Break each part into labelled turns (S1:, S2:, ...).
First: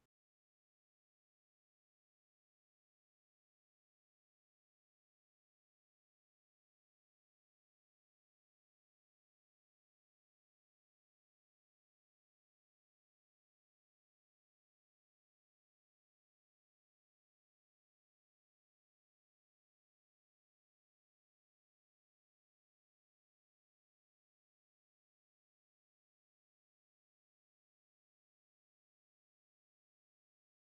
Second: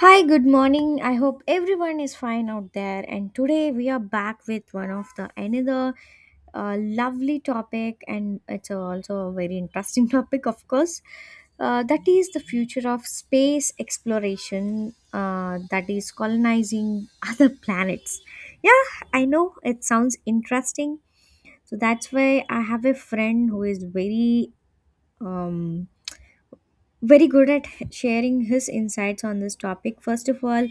S1: Hi, good morning. I hope everyone is fine out there. And today we are back with one of the another lovely topic, and it's also a very interesting topic, of course. That is the future of space exploration. That is colonizing other planets. Yeah, I know it sounds interesting. So that's why I have a friend who is very um very good at sharing his insights on this topic. First of all,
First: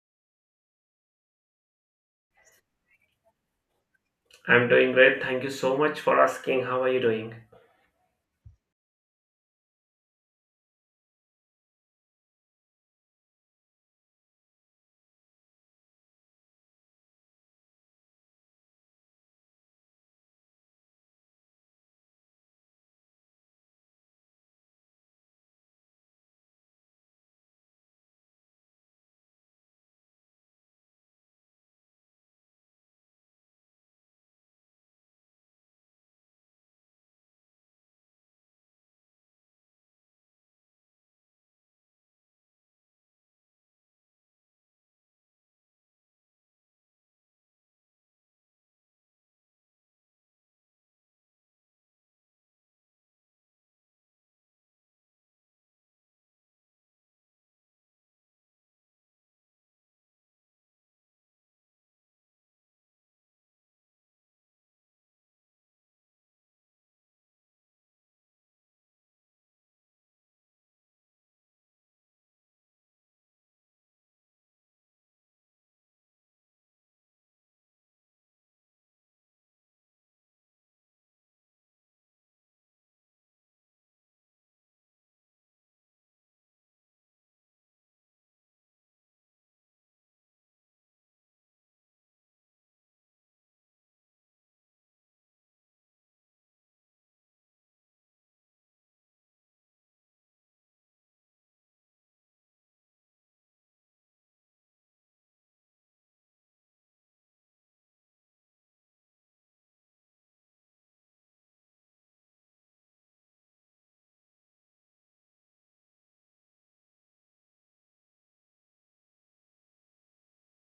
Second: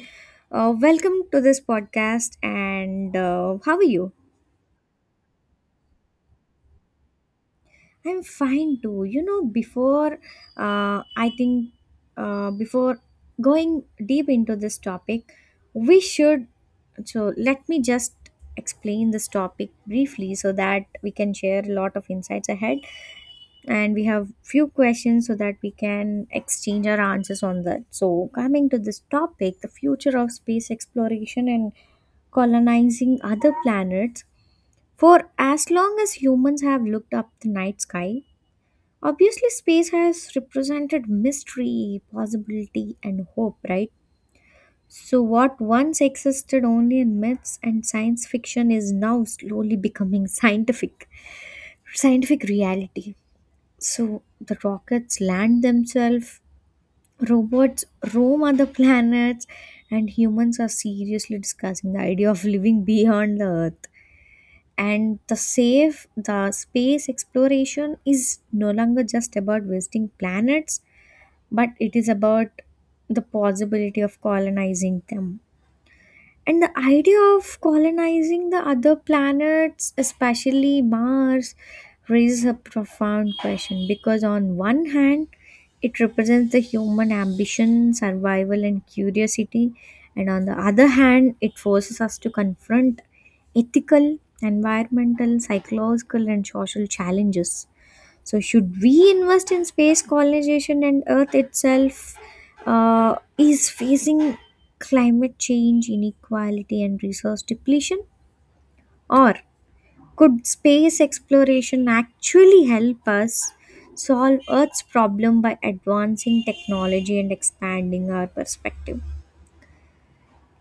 S1: welcome to this podcast, and how are you?
S2: I'm doing great. Thank you so much for asking. How are you doing?
S1: I'm fine too. You know, before I think, before going deep into this topic, we should. So, let me just explain this topic briefly so that we can share a lot of insights ahead. And we have few questions so that we can exchange our answers on that. So coming to this topic, the future of space exploration and colonizing other planets. For as long as humans have looked up the night sky, obviously space has represented mystery, possibility, and hope, right? So what once existed only in myths and science fiction is now slowly becoming scientific reality. So the rockets land themselves, robots roam other planets, and humans are seriously discussing the idea of living beyond the Earth. And the space exploration is no longer just about wasting planets, but it is about the possibility of colonizing them. And the idea of colonizing the other planets, especially Mars, raises a profound question because, on one hand, it represents the human ambition, survival, and curiosity, and on the other hand, it forces us to confront ethical, environmental, psychological, and social challenges. So, should we invest in space colonization and Earth itself is facing climate change, inequality, and resource depletion? Or could space exploration actually help us solve Earth's problem by advancing technology and expanding our perspective?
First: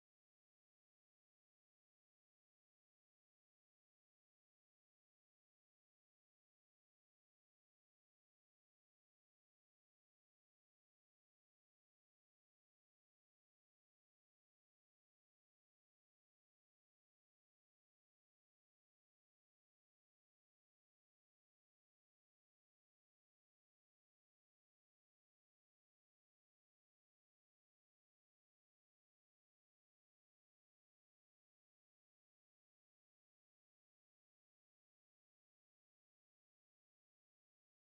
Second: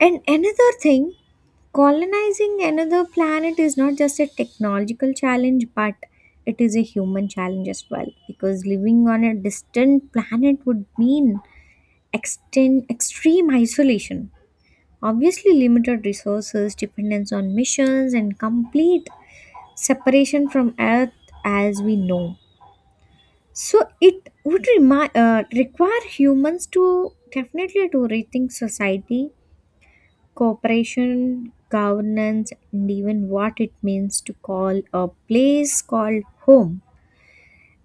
S1: And another thing, colonizing another planet is not just a technological challenge, but it is a human challenge as well. Because living on a distant planet would mean extreme isolation, obviously, limited resources, dependence on missions, and complete separation from Earth as we know. So, it would require humans to definitely to rethink society, cooperation, governance, and even what it means to call a place called home.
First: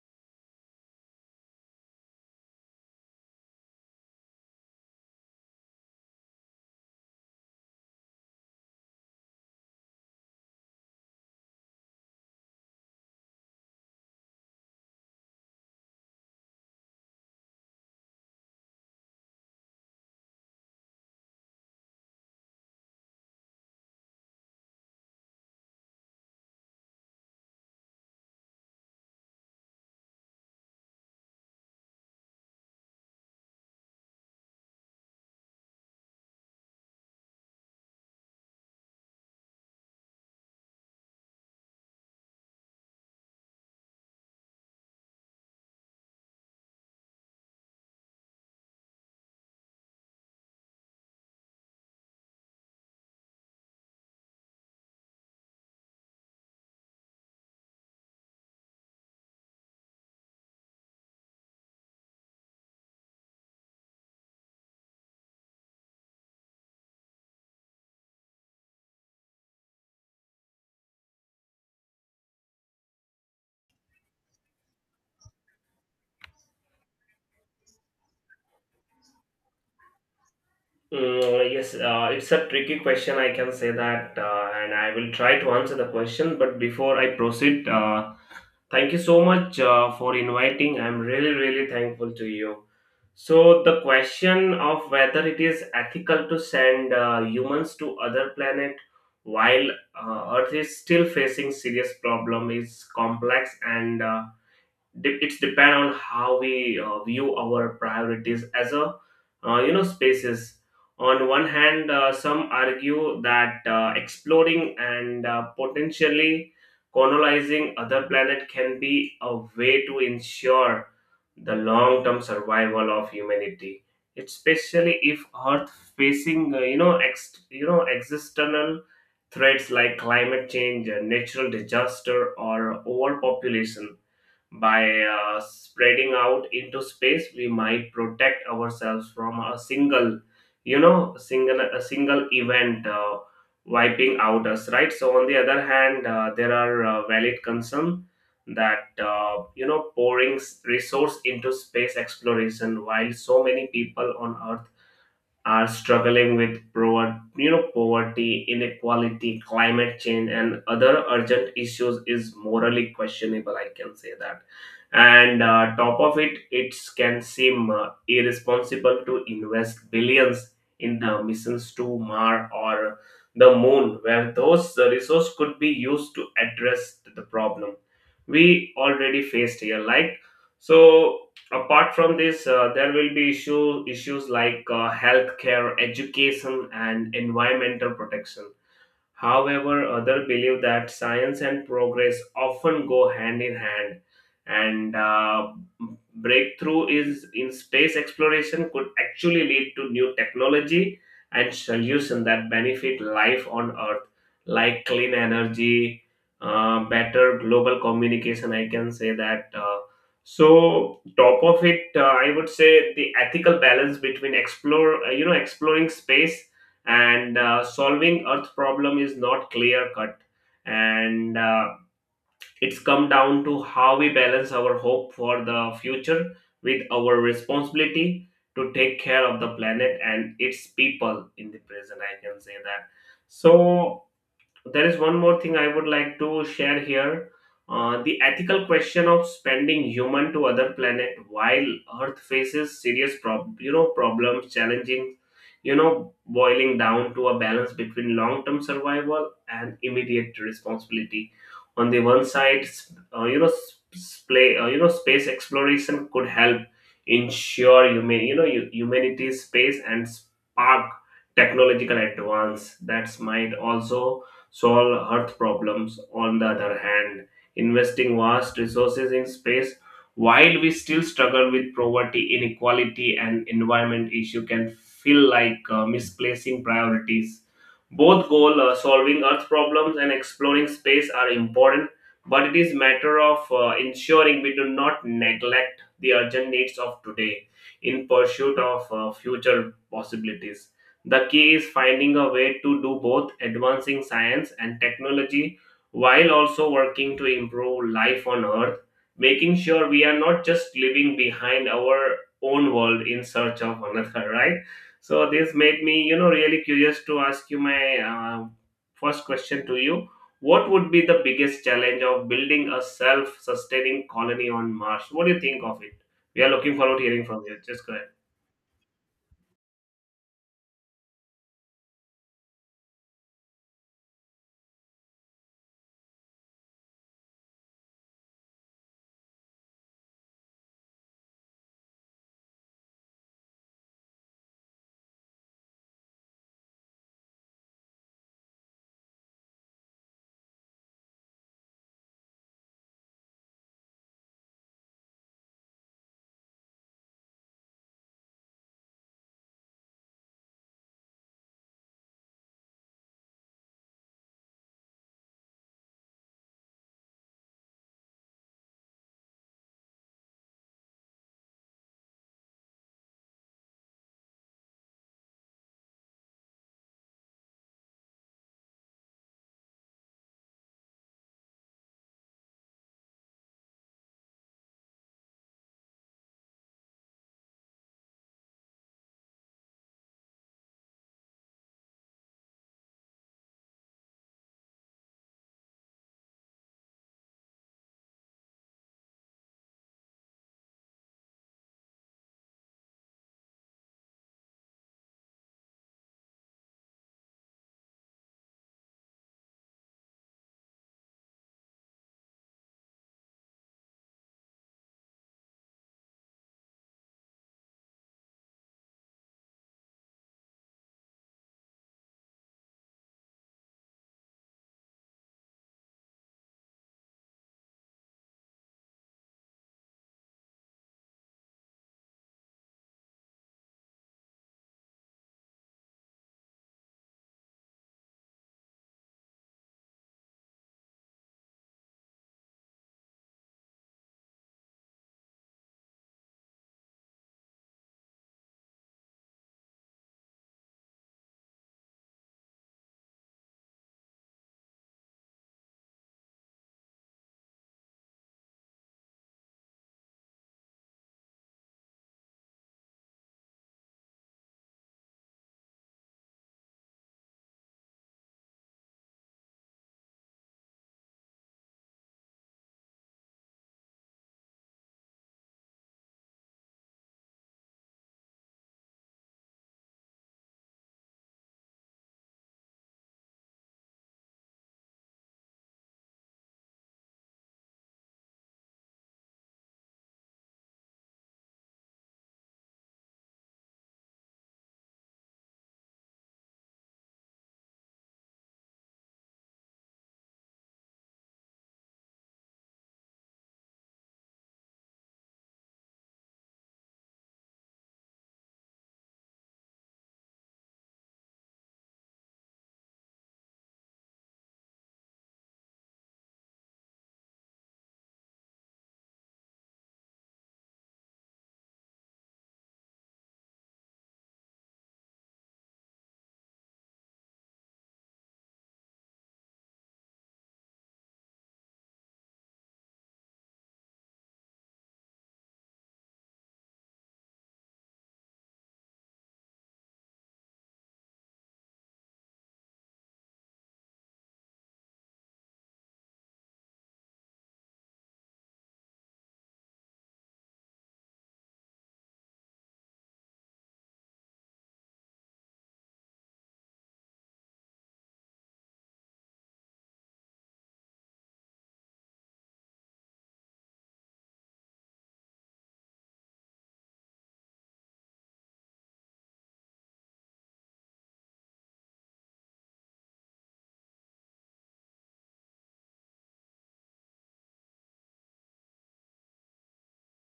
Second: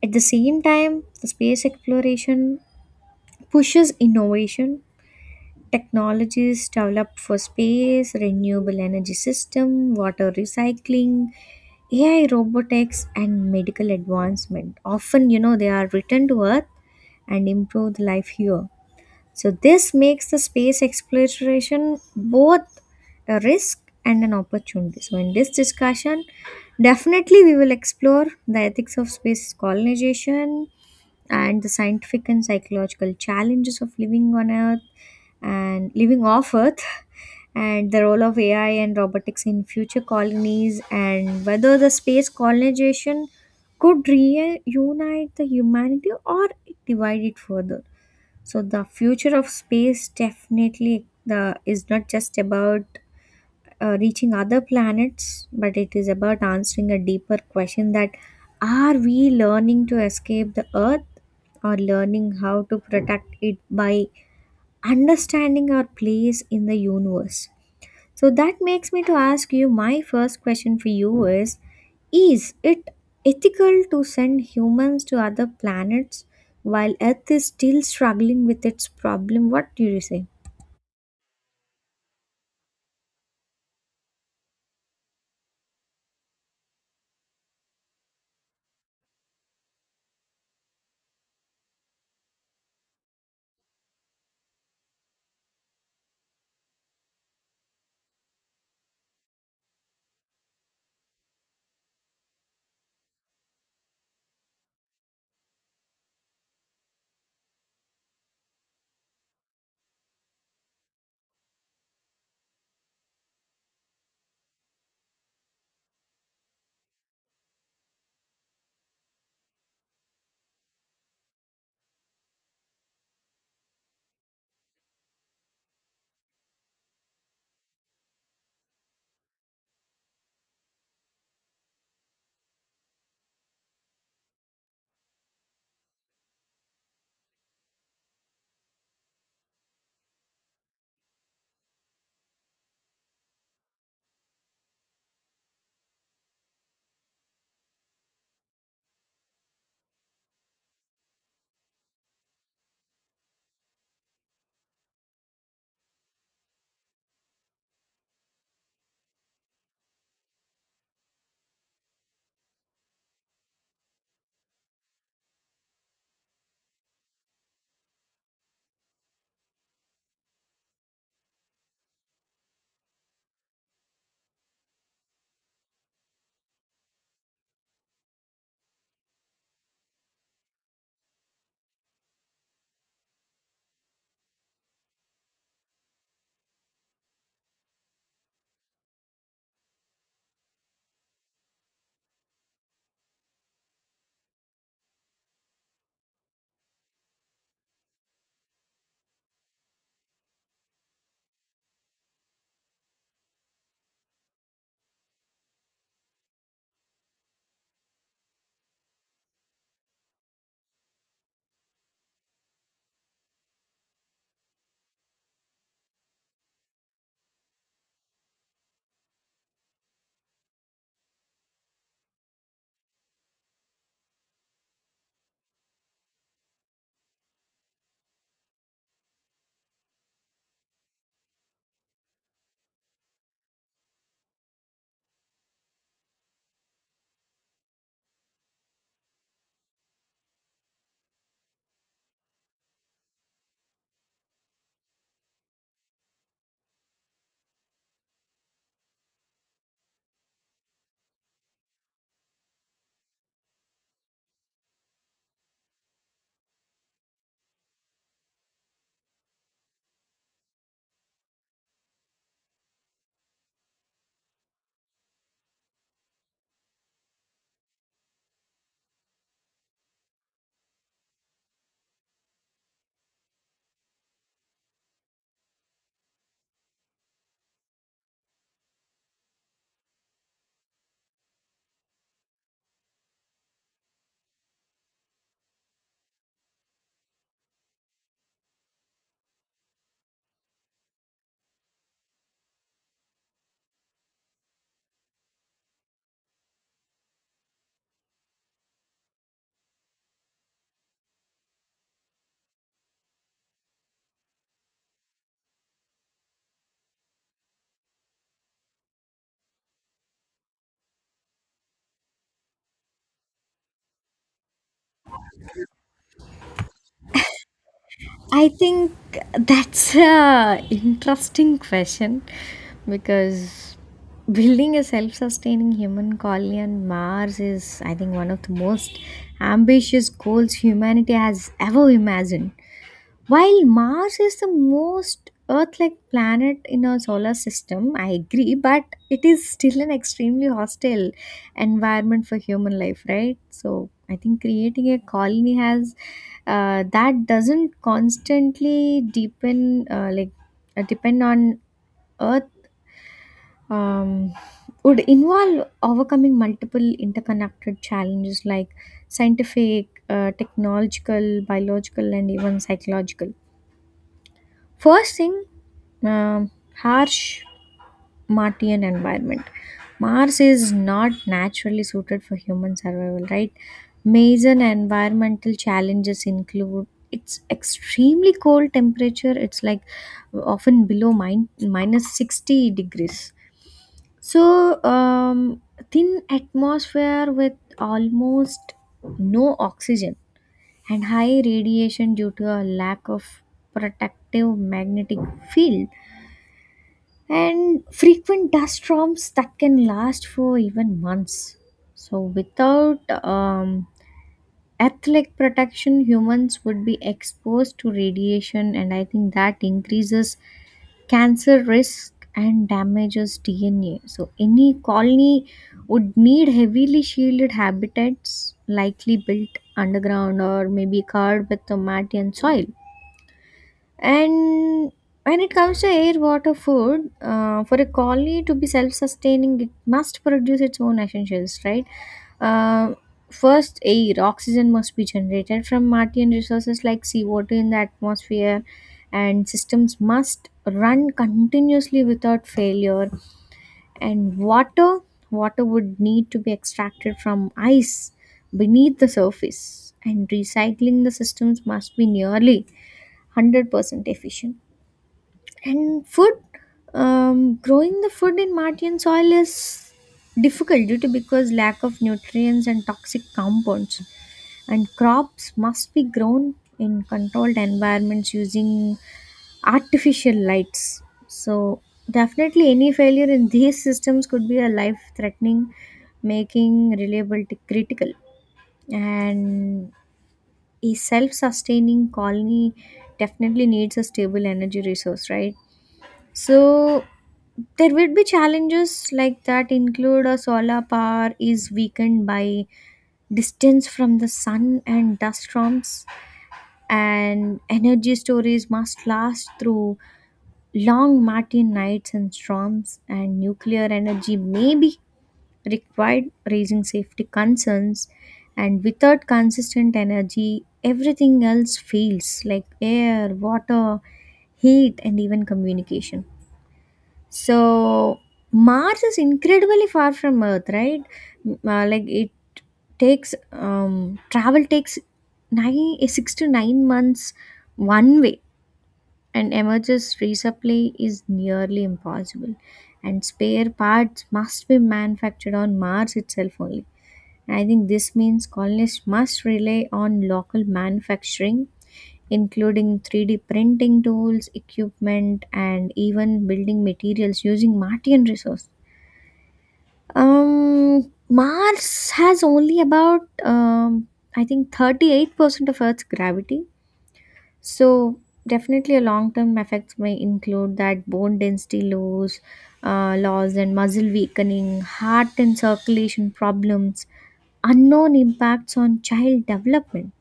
S1: At the same time, the space exploration pushes innovation. Technologies developed for space, renewable energy system, water recycling, AI robotics, and medical advancement. Often, you know, they are returned to Earth and improve the life here. So, this makes the space exploration both a risk and an opportunity. So, in this discussion, definitely we will explore the ethics of space colonization and the scientific and psychological challenges of living on Earth and living off Earth, and the role of AI and robotics in future colonies, and whether the space colonization could reunite the humanity or divide it further. So the future of space definitely the is not just about reaching other planets, but it is about answering a deeper question that are we learning to escape the Earth or learning how to protect it by understanding our place in the universe? So that makes me to ask you my first question for you is it ethical to send humans to other planets while earth is still struggling with its problem? What do you say?
S2: Yes, it's a tricky question. I can say that, and I will try to answer the question. But before I proceed, thank you so much for inviting. I'm really, really thankful to you. So, the question of whether it is ethical to send humans to other planet while Earth is still facing serious problem is complex and de- it's depend on how we view our priorities as a spaces. On one hand, some argue that exploring and potentially colonizing other planet can be a way to ensure the long term survival of humanity, especially if earth facing external threats like climate change, natural disaster or overpopulation. By spreading out into space, we might protect ourselves from a single, you know, single a single event, wiping out us, right? So on the other hand, there are valid concern that pouring resource into space exploration while so many people on Earth are struggling with poverty, inequality, climate change, and other urgent issues is morally questionable. I can say that. And top of it, it can seem irresponsible to invest billions in the missions to Mars or the Moon, where those resources could be used to address the problem we already faced here. Like, so, apart from this, there will be issues like healthcare education and environmental protection. However, others believe that science and progress often go hand in hand, and breakthrough is in space exploration could actually lead to new technology and solutions that benefit life on Earth, like clean energy, better global communication. I can say that. So top of it, I would say the ethical balance between exploring space and solving earth problem is not clear cut, and it's come down to how we balance our hope for the future with our responsibility to take care of the planet and its people in the present. I can say that. So there is one more thing I would like to share here. The ethical question of spending human to other planet while Earth faces serious problems, challenging, boiling down to a balance between long-term survival and immediate responsibility. On the one side, s- you know, sp- play, you know, space exploration could help ensure humanity's space and spark technological advance that might also solve Earth problems. On the other hand, investing vast resources in space while we still struggle with poverty, inequality, and environment issue can feel like misplacing priorities. Both goal, solving Earth problems and exploring space are important, but it is matter of ensuring we do not neglect the urgent needs of today in pursuit of future possibilities. The key is finding a way to do both, advancing science and technology while also working to improve life on Earth, making sure we are not just living behind our own world in search of another, right? So, this made me, really curious to ask you my first question to you. What would be the biggest challenge of building a self sustaining colony on Mars? What do you think of it? We are looking forward to hearing from you. Just go ahead.
S1: I think that's a interesting question because building a self-sustaining human colony on Mars is, I think, one of the most ambitious goals humanity has ever imagined. While Mars is the most Earth like planet in our solar system, I agree, but it is still an extremely hostile environment for human life, right? So I think creating a colony has that doesn't constantly deepen, depend on Earth, um, would involve overcoming multiple interconnected challenges like scientific, technological, biological, and even psychological. First thing, um, harsh Martian environment. Mars is not naturally suited for human survival, right? Major environmental challenges include it's extremely cold temperature. It's like often below minus 60 degrees. So thin atmosphere with almost no oxygen and high radiation due to a lack of protective magnetic field and frequent dust storms that can last for even months. So, without um, athletic protection, humans would be exposed to radiation, and I think that increases cancer risk and damages DNA. So, any colony would need heavily shielded habitats, likely built underground or maybe covered with the matte and soil. And when it comes to air, water, food, for a colony to be self sustaining, it must produce its own essentials, right? Uh, first, air, oxygen must be generated from Martian resources like seawater in the atmosphere, and systems must run continuously without failure. And water would need to be extracted from ice beneath the surface, and recycling the systems must be nearly 100% efficient. And food, growing the food in Martian soil is difficult due to because lack of nutrients and toxic compounds. And crops must be grown in controlled environments using artificial lights. So definitely, any failure in these systems could be a life-threatening, making reliability critical. And a self-sustaining colony definitely needs a stable energy resource, right? So there would be challenges like that include a solar power is weakened by distance from the sun and dust storms, and energy storage must last through long Martian nights and storms, and nuclear energy may be required, raising safety concerns. And without consistent energy, everything else fails like air, water, heat, and even communication. So Mars is incredibly far from Earth, right? Like it takes um, travel takes 6 to 9 months one way, and emerges resupply is nearly impossible. And spare parts must be manufactured on Mars itself only. I think this means colonists must rely on local manufacturing, including 3D printing tools, equipment, and even building materials using Martian resources. Mars has only about, I think, 38% of Earth's gravity. So, definitely, a long term effects may include that bone density loss, and muscle weakening, heart and circulation problems, unknown impacts on child development.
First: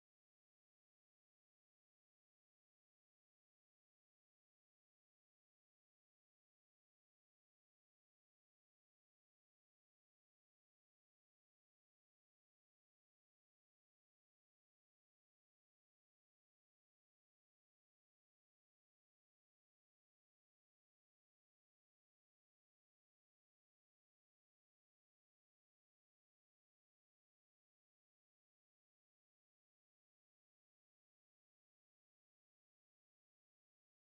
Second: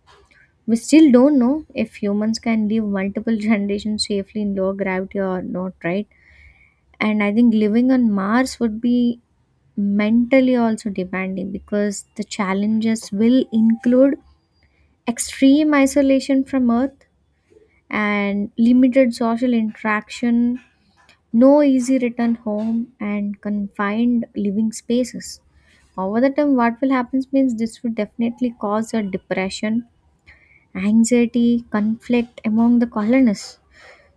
S1: We still don't know if humans can live multiple generations safely in low gravity or not, right? And I think living on Mars would be mentally also demanding because the challenges will include extreme isolation from Earth and limited social interaction, no easy return home, and confined living spaces. Over the time, what will happen means this would definitely cause a depression, anxiety, conflict among the colonists.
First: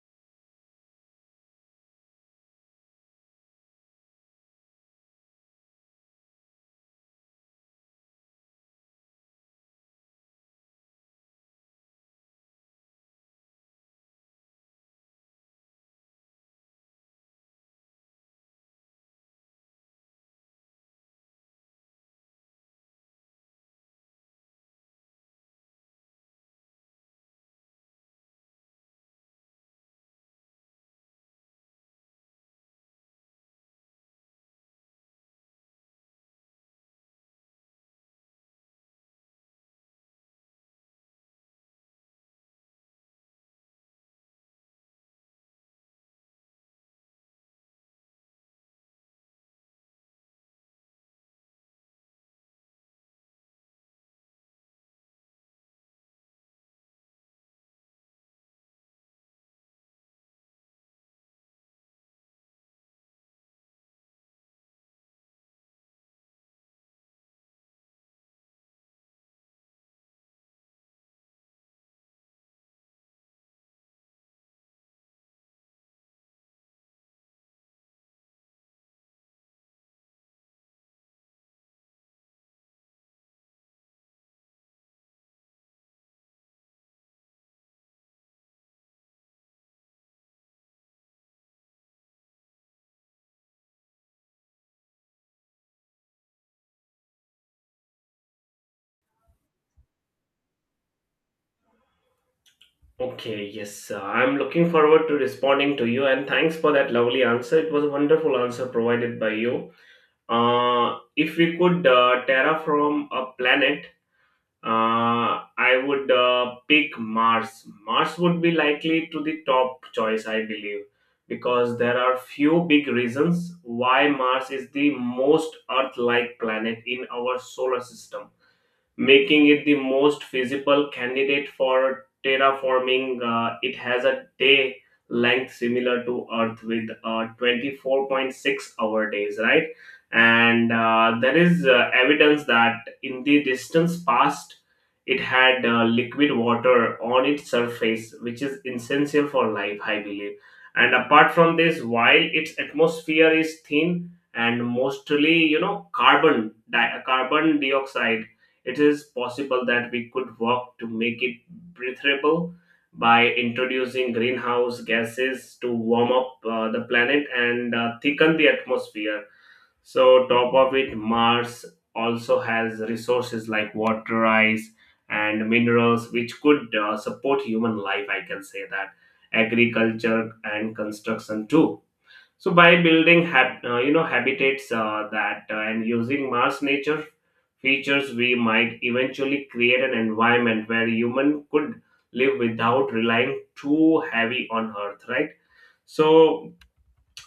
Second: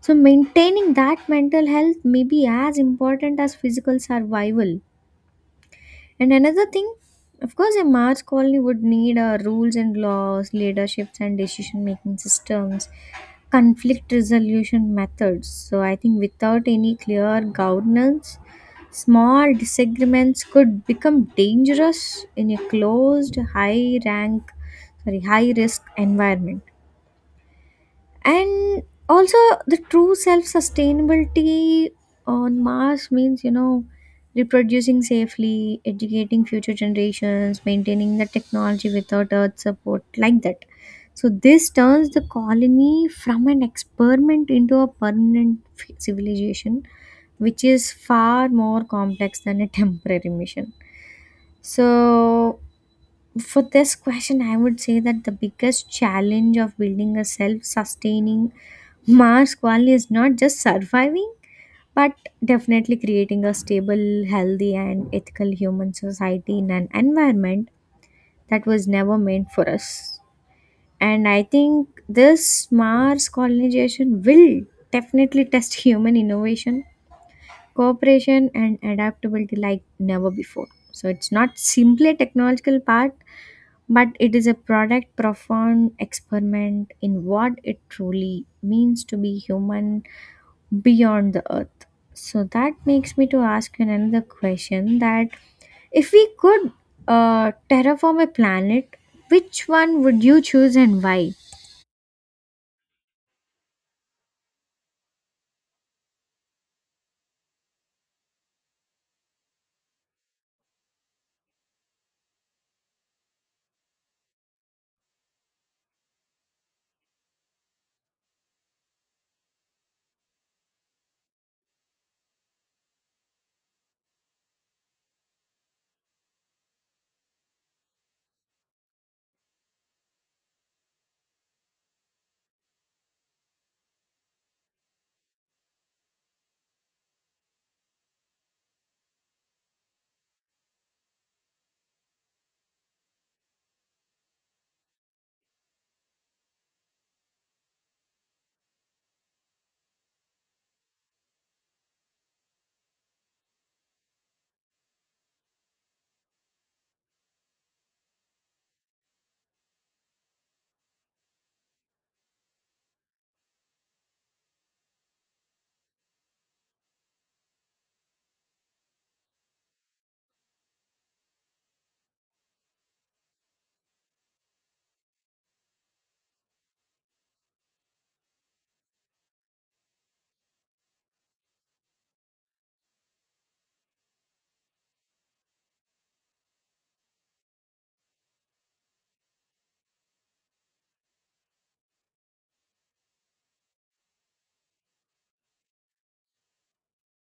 S1: So, maintaining that mental health may be as important as physical survival. And another thing, of course, a Mars colony would need rules and laws, leaderships and decision making systems, conflict resolution methods. So, I think without any clear governance, small disagreements could become dangerous in a closed, high risk environment. And also, the true self sustainability on Mars means, you know, reproducing safely, educating future generations, maintaining the technology without earth support like that. So this turns the colony from an experiment into a permanent civilization, which is far more complex than a temporary mission. So for this question, I would say that the biggest challenge of building a self sustaining Mars colony is not just surviving, but definitely creating a stable, healthy, and ethical human society in an environment that was never meant for us. And I think this Mars colonization will definitely test human innovation, cooperation, and adaptability like never before. So it's not simply a technological part, but it is a product profound experiment in what it truly means to be human beyond the earth. So that makes me to ask you another question that if we could terraform a planet, which one would you choose and why?
S2: Okay, yes, I'm looking forward to responding to you, and thanks for that lovely answer. It was a wonderful answer provided by you. If we could terraform a planet, I would pick Mars. Mars would be likely to the top choice, I believe, because there are few big reasons why Mars is the most Earth-like planet in our solar system, making it the most feasible candidate for terraforming. It has a day length similar to Earth with 24.6-hour days, right? And there is evidence that in the distance past, it had liquid water on its surface, which is essential for life, I believe. And apart from this, while its atmosphere is thin and mostly, carbon dioxide, it is possible that we could work to make it breathable by introducing greenhouse gases to warm up the planet and thicken the atmosphere. So, top of it, Mars also has resources like water, ice, and minerals which could support human life. I can say that, agriculture and construction too. So by building habitats that and using Mars nature features, we might eventually create an environment where human could live without relying too heavy on Earth, right? So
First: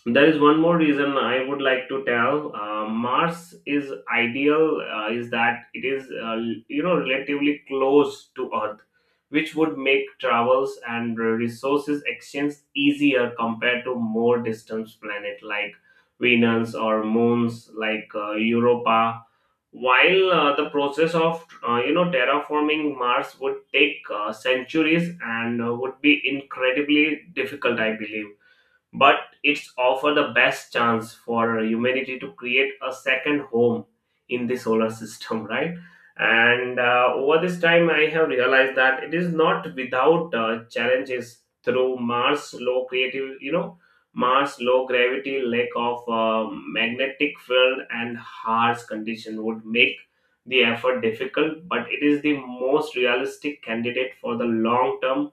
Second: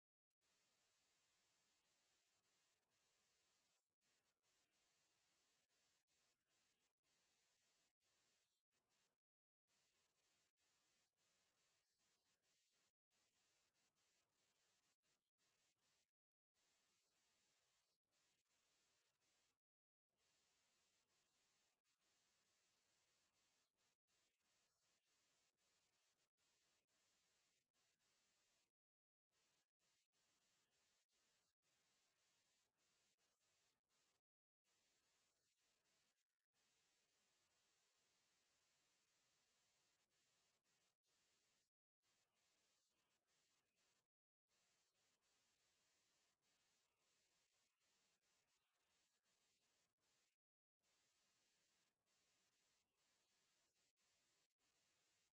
S2: there is one more reason I would like to tell. Mars is ideal, is that it is relatively close to Earth, which would make travels and resources exchange easier compared to more distant planet like Venus or moons like Europa. While the process of terraforming Mars would take centuries and would be incredibly difficult, I believe, but it's offer the best chance for humanity to create a second home in the solar system, right. And over this time I have realized that it is not without challenges. Through mars low creative you know mars low gravity, lack of magnetic field and harsh condition would make the effort difficult, but it is the most realistic candidate for the long term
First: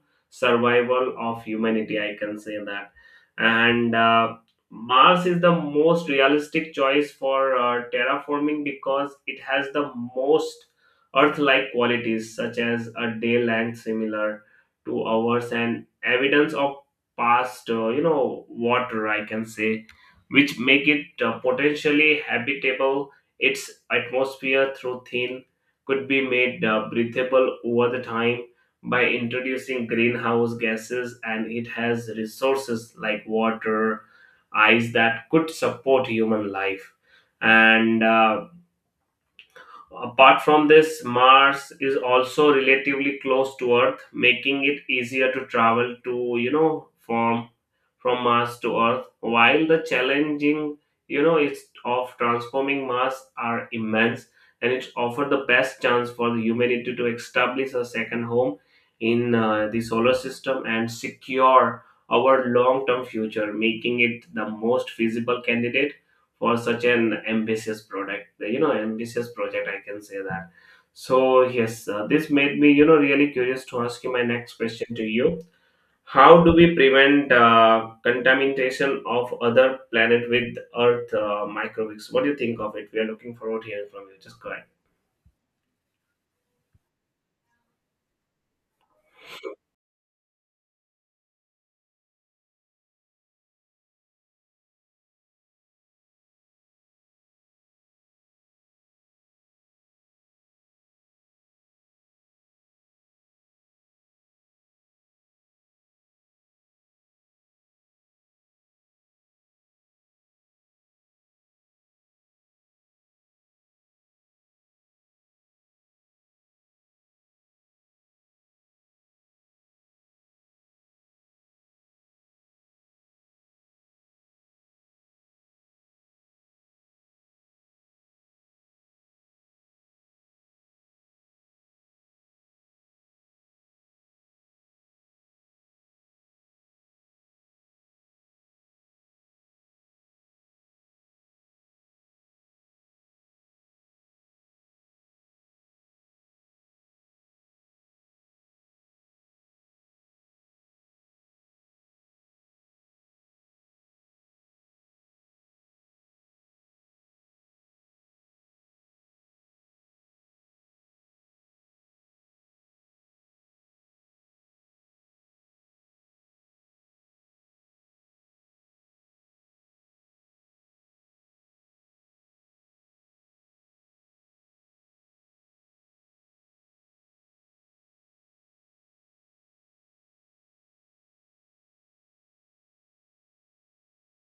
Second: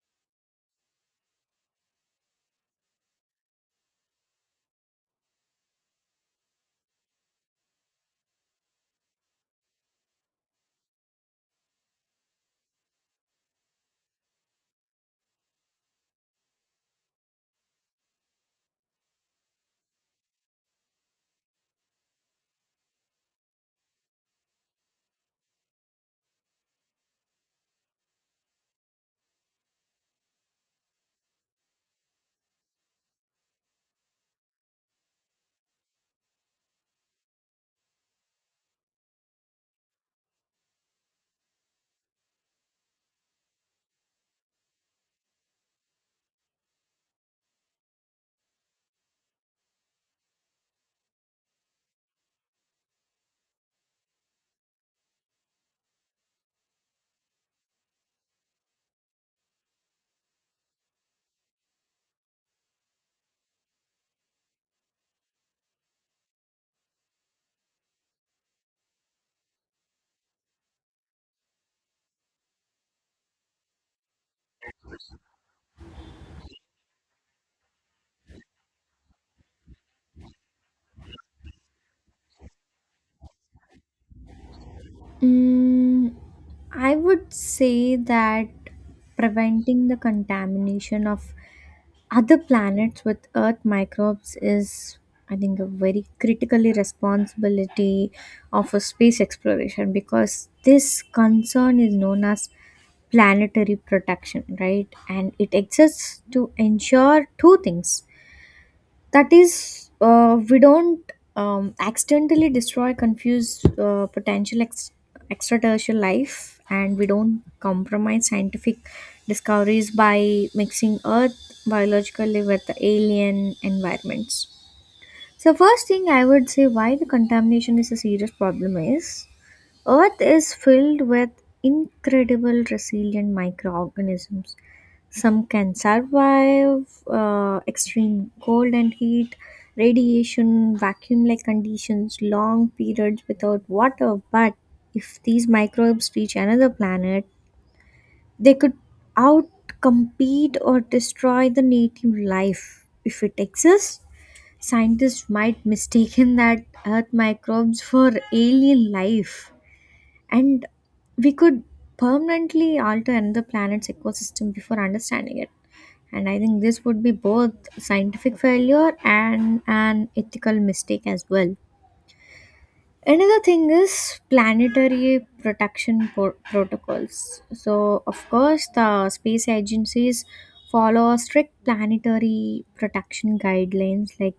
S2: survival of humanity. I can say that. And Mars is the most realistic choice for terraforming because it has the most Earth-like qualities such as a day length similar to ours and evidence of past, water, I can say, which make it potentially habitable. Its atmosphere through thin could be made breathable over the time by introducing greenhouse gases, and it has resources like water, ice that could support human life. And apart from this, Mars is also relatively close to Earth, making it easier to travel to, from Mars to Earth. While the challenging, it's of transforming Mars are immense, and it offers the best chance for the humanity to establish a second home in the solar system and secure our long-term future, making it the most feasible candidate for such an ambitious product you know ambitious project. I can say that. So yes, this made me, really curious to ask you my next question to you. How do we prevent contamination of other planet with earth microbes? What do you think of it? We are looking forward to hearing from you. Just go ahead.
S1: Mm, I would say that preventing the contamination of other planets with earth microbes is, I think, a very critically responsibility of a space exploration because this concern is known as planetary protection, right? And it exists to ensure two things, that is, we don't accidentally destroy confuse potential extraterrestrial life, and we don't compromise scientific discoveries by mixing earth biologically with the alien environments. So first thing, I would say why the contamination is a serious problem is Earth is filled with incredible resilient microorganisms. Some can survive extreme cold and heat, radiation, vacuum like conditions, long periods without water. But if these microbes reach another planet, they could outcompete or destroy the native life if it exists. Scientists might mistaken that Earth microbes for alien life and we could permanently alter another planet's ecosystem before understanding it, and I think this would be both scientific failure and an ethical mistake as well. Another thing is planetary protection protocols. So of course the space agencies follow strict planetary protection guidelines. Like,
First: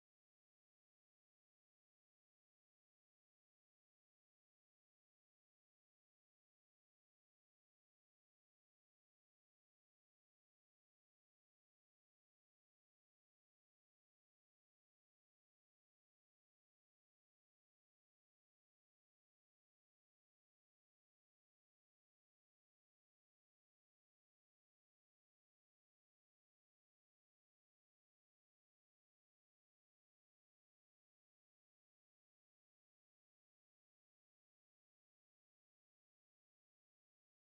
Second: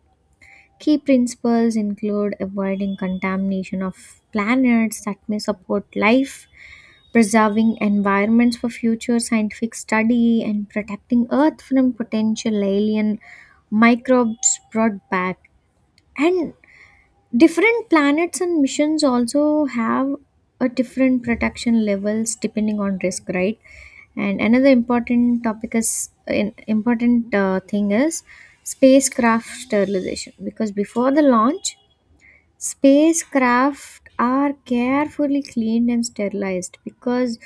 S1: key principles include avoiding contamination of planets that may support life, preserving environments for future scientific study, and protecting earth from potential alien microbes brought back. And different planets and missions also have a different protection levels depending on risk, right? And another important topic is in, important thing is spacecraft sterilization, because before the launch spacecraft are carefully cleaned and sterilized. Because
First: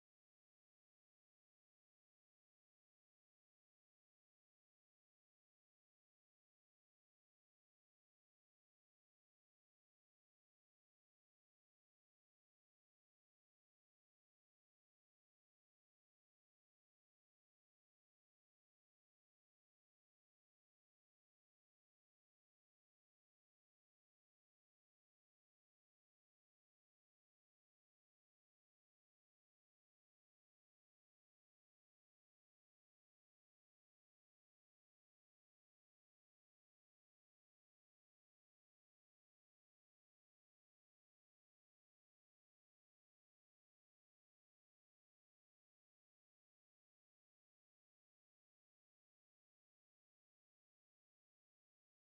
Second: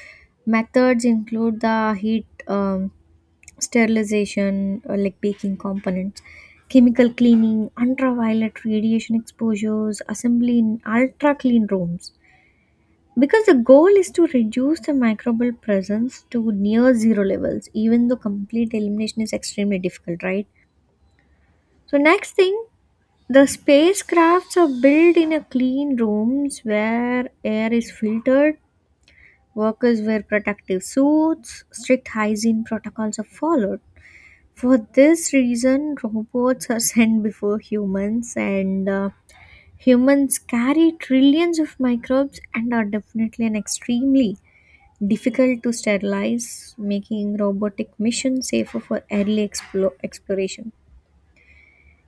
S1: methods include the heat sterilization, like baking components, chemical cleaning, ultraviolet radiation exposures, assembly in ultra clean rooms. Because the goal is to reduce the microbial presence to near zero levels, even though complete elimination is extremely difficult, right? So, next thing, the spacecrafts are built in a clean rooms where air is filtered. Workers wear protective suits. Strict hygiene protocols are followed. For this reason, robots are sent before humans, and humans carry trillions of microbes and are definitely and extremely difficult to sterilize, making robotic missions safer for early exploration.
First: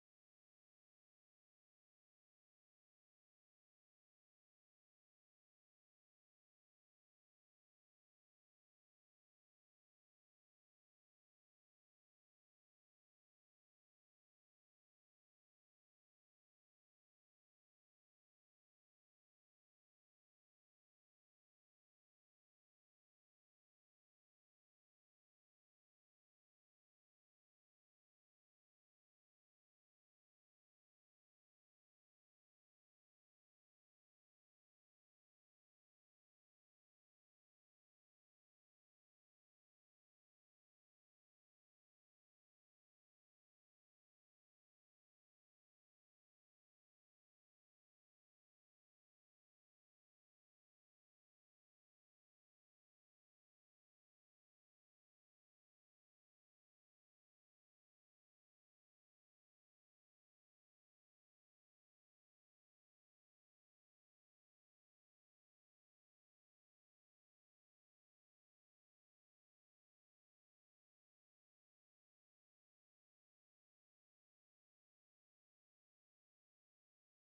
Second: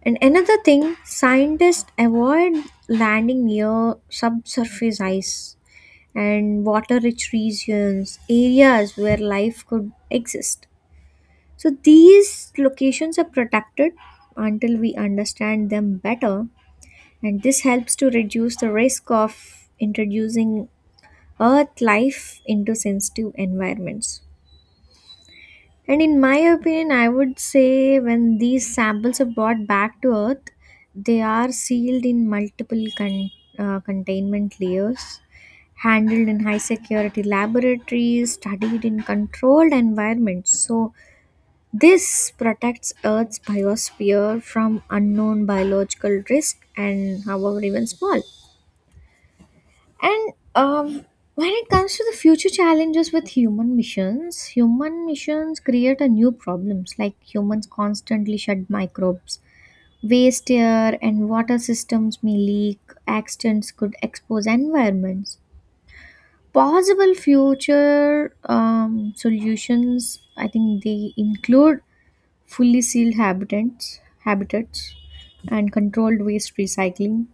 S1: And another thing, scientists avoid landing near subsurface ice and water rich regions, areas where life could exist. So these locations are protected until we understand them better, and this helps to reduce the risk of introducing Earth life into sensitive environments. And in my opinion, I would say when these samples are brought back to Earth, they are sealed in multiple containment layers, handled in high security laboratories, studied in controlled environments. So, this protects Earth's biosphere from unknown biological risk and, however, even small. And when it comes to the future challenges with human missions create a new problems, like humans constantly shed microbes, waste air and water systems may leak, accidents could expose environments. Possible future solutions, I think, they include fully sealed habitats, habitats and controlled waste recycling,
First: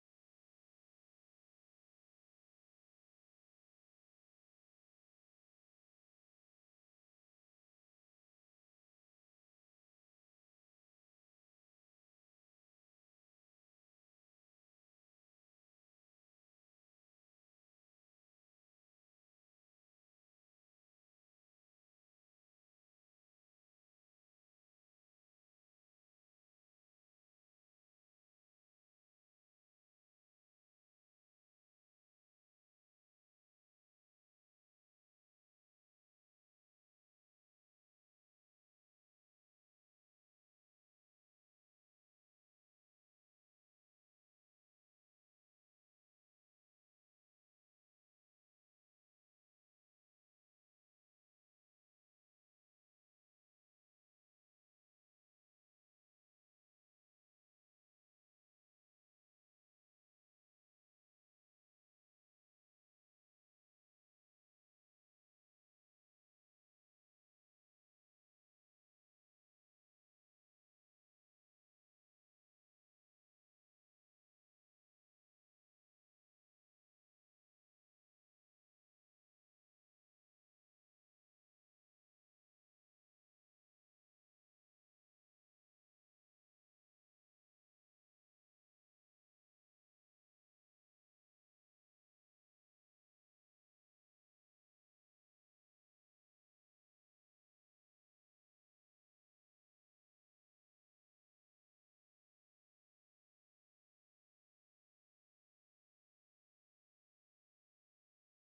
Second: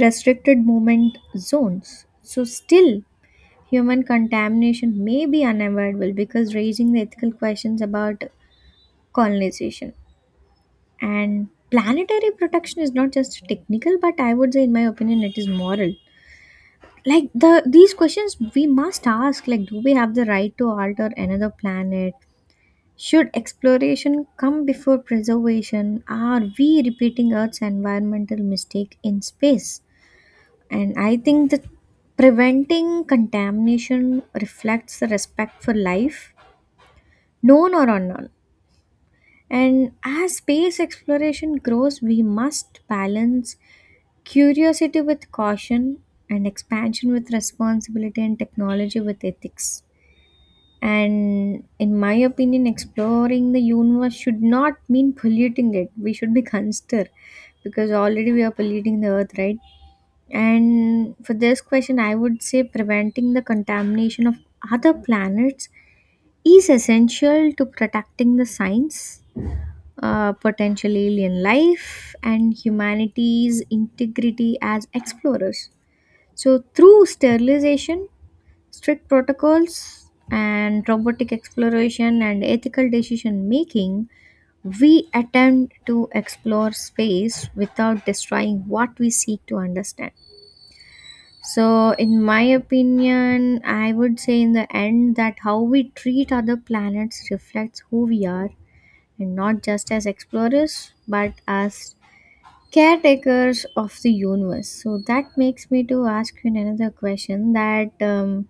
S1: restricted movement zones. So still human contamination may be unavoidable, because raising the ethical questions about colonization. And planetary protection is not just technical, but I would say, in my opinion, it is moral. Like, these questions we must ask, like, do we have the right to alter another planet? Should exploration come before preservation? Are we repeating Earth's environmental mistake in space? And I think that preventing contamination reflects the respect for life. No, no, no, no, no. And as space exploration grows, we must balance curiosity with caution, and expansion with responsibility, and technology with ethics. And in my opinion, exploring the universe should not mean polluting it. We should be consider, because already we are polluting the earth, right? And for this question, I would say preventing the contamination of other planets is essential to protecting the science, potential alien life, and humanity's integrity as explorers. So, through sterilization, strict protocols, and robotic exploration and ethical decision making, we attempt to explore space without destroying what we seek to understand. So, in my opinion, I would say in the end that how we treat other planets reflects who we are, and not just as explorers but as caretakers of the universe. So that makes me to ask you another question, that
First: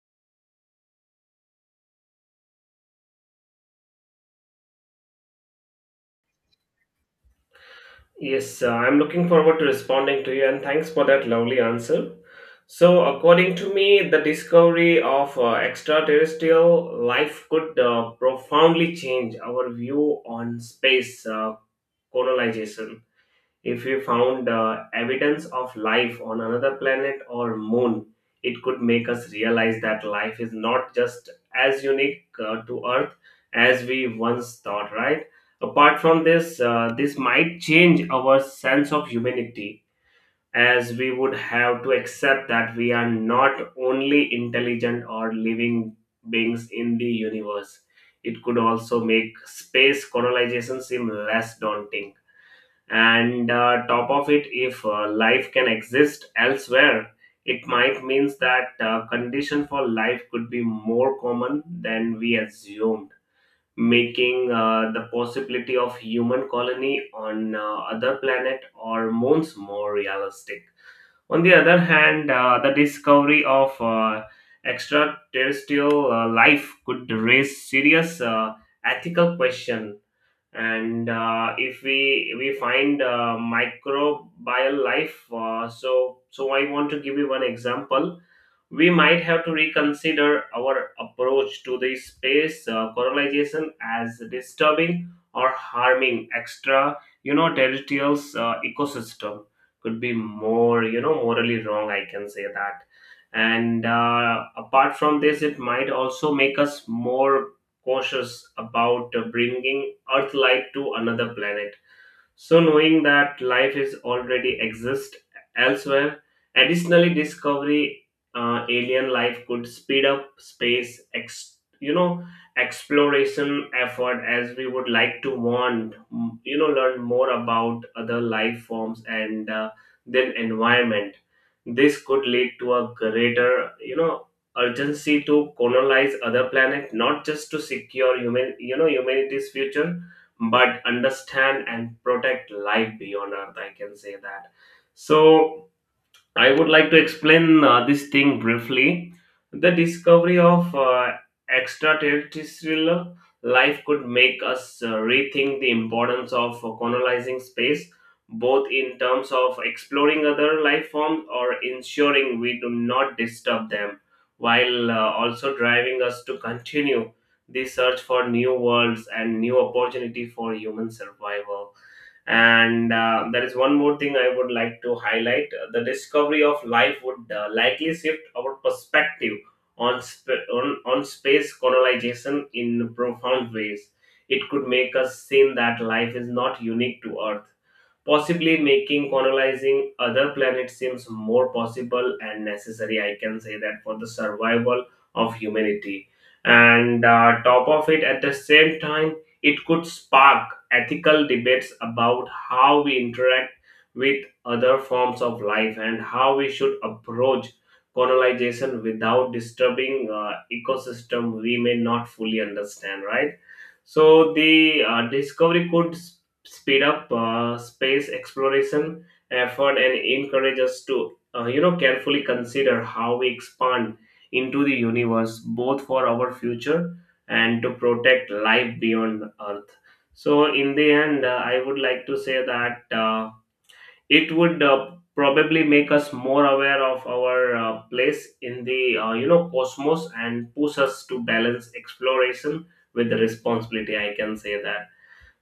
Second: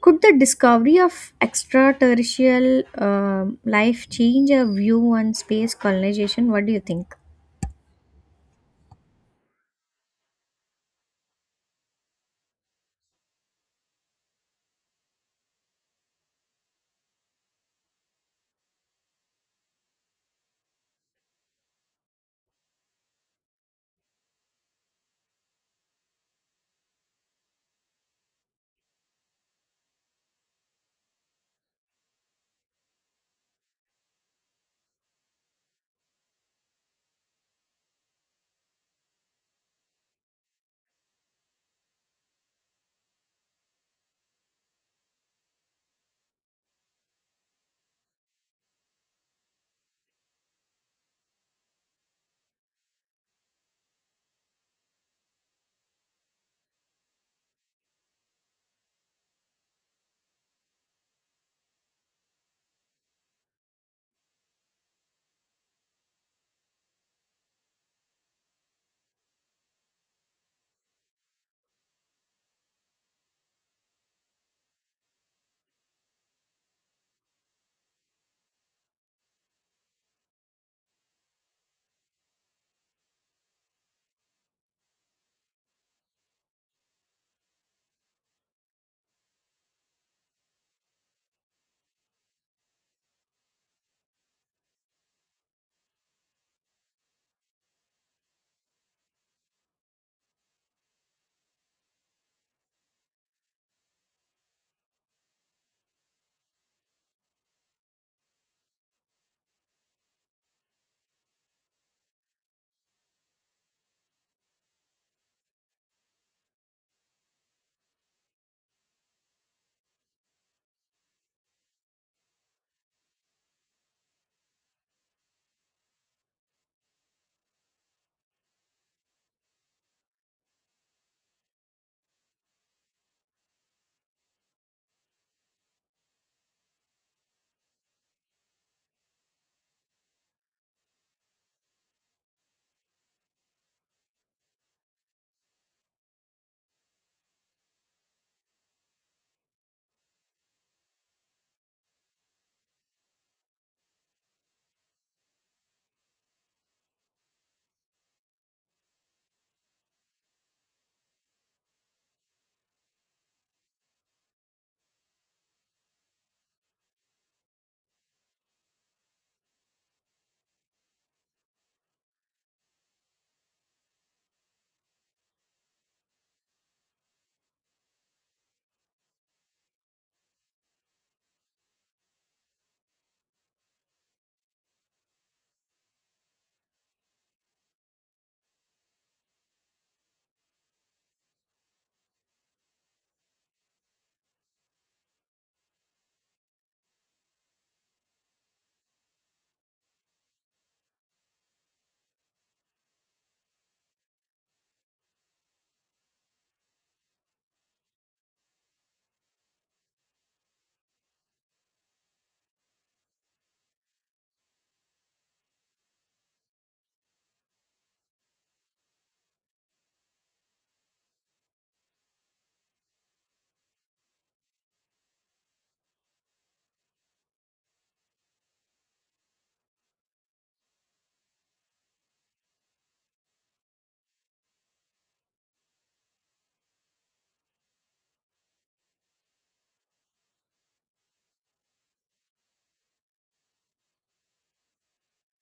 S1: could the discovery of extraterrestrial life change our view on space colonization? What do you think?
S2: Yes, I'm looking forward to responding to you, and thanks for that lovely answer. So, according to me, the discovery of extraterrestrial life could profoundly change our view on space colonization. If we found evidence of life on another planet or moon, it could make us realize that life is not just as unique to Earth as we once thought, right? Apart from this, this might change our sense of humanity, as we would have to accept that we are not only intelligent or living beings in the universe. It could also make space colonization seem less daunting. And top of it, if life can exist elsewhere, it might means that condition for life could be more common than we assumed, making the possibility of human colony on other planet or moons more realistic. On the other hand, the discovery of extraterrestrial life could raise serious ethical question. And if we find microbial life, so I want to give you one example. We might have to reconsider our approach to the space colonization, as disturbing or harming extra, territorial ecosystem could be more, morally wrong. I can say that. And apart from this, it might also make us more cautious about bringing Earthlight to another planet. So, knowing that life is already exist elsewhere, additionally, discovery alien life could speed up space exploration effort, as we would like to want, learn more about other life forms and then environment. This could lead to a greater, urgency to colonize other planet, not just to secure humanity's future, but understand and protect life beyond earth. I can say that. So I would like to explain this thing briefly. The discovery of extraterrestrial life could make us rethink the importance of colonizing space, both in terms of exploring other life forms or ensuring we do not disturb them, while also driving us to continue the search for new worlds and new opportunity for human survival. And there is one more thing I would like to highlight. The discovery of life would likely shift our perspective on, sp- on space colonization in profound ways. It could make us see that life is not unique to earth, possibly making colonizing other planets seems more possible and necessary. I can say that, for the survival of humanity. And top of it, at the same time, it could spark ethical debates about how we interact with other forms of life and how we should approach colonization without disturbing ecosystem we may not fully understand, right? So the discovery could speed up space exploration effort and encourage us to carefully consider how we expand into the universe, both for our future and to protect life beyond earth. So in the end, I would like to say that it would probably make us more aware of our place in the cosmos and push us to balance exploration with the responsibility. I can say that.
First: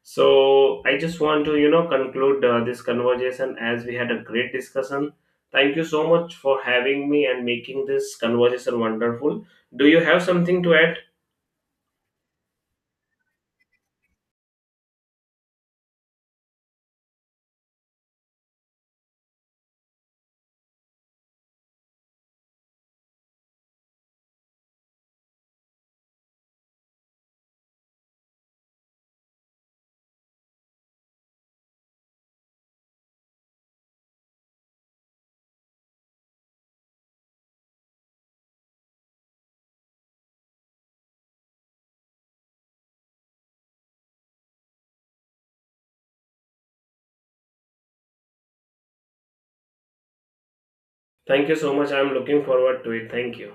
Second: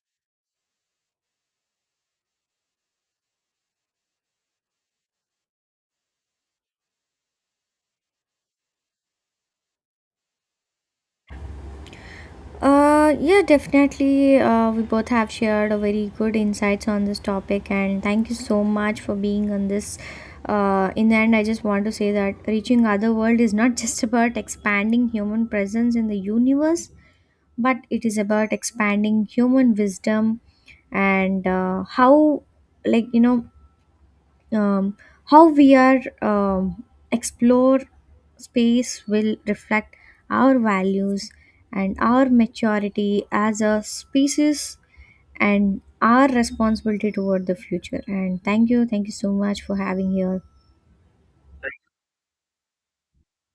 S2: So I just want to, conclude this conversation, as we had a great discussion. Thank you so much for having me and making this conversation wonderful. Do you have something to add?
S1: Yeah, definitely. We both have shared a very good insights on this topic, and thank you so much for being on this. In the end, I just want to say that reaching other world is not just about expanding human presence in the universe, but it is about expanding human wisdom. And how, like, you know, um, how we are explore space will reflect our values, and our maturity as a species, and our responsibility toward the future. And thank you so much for having here.
S2: Thank you so much. I'm looking forward to it. Thank you.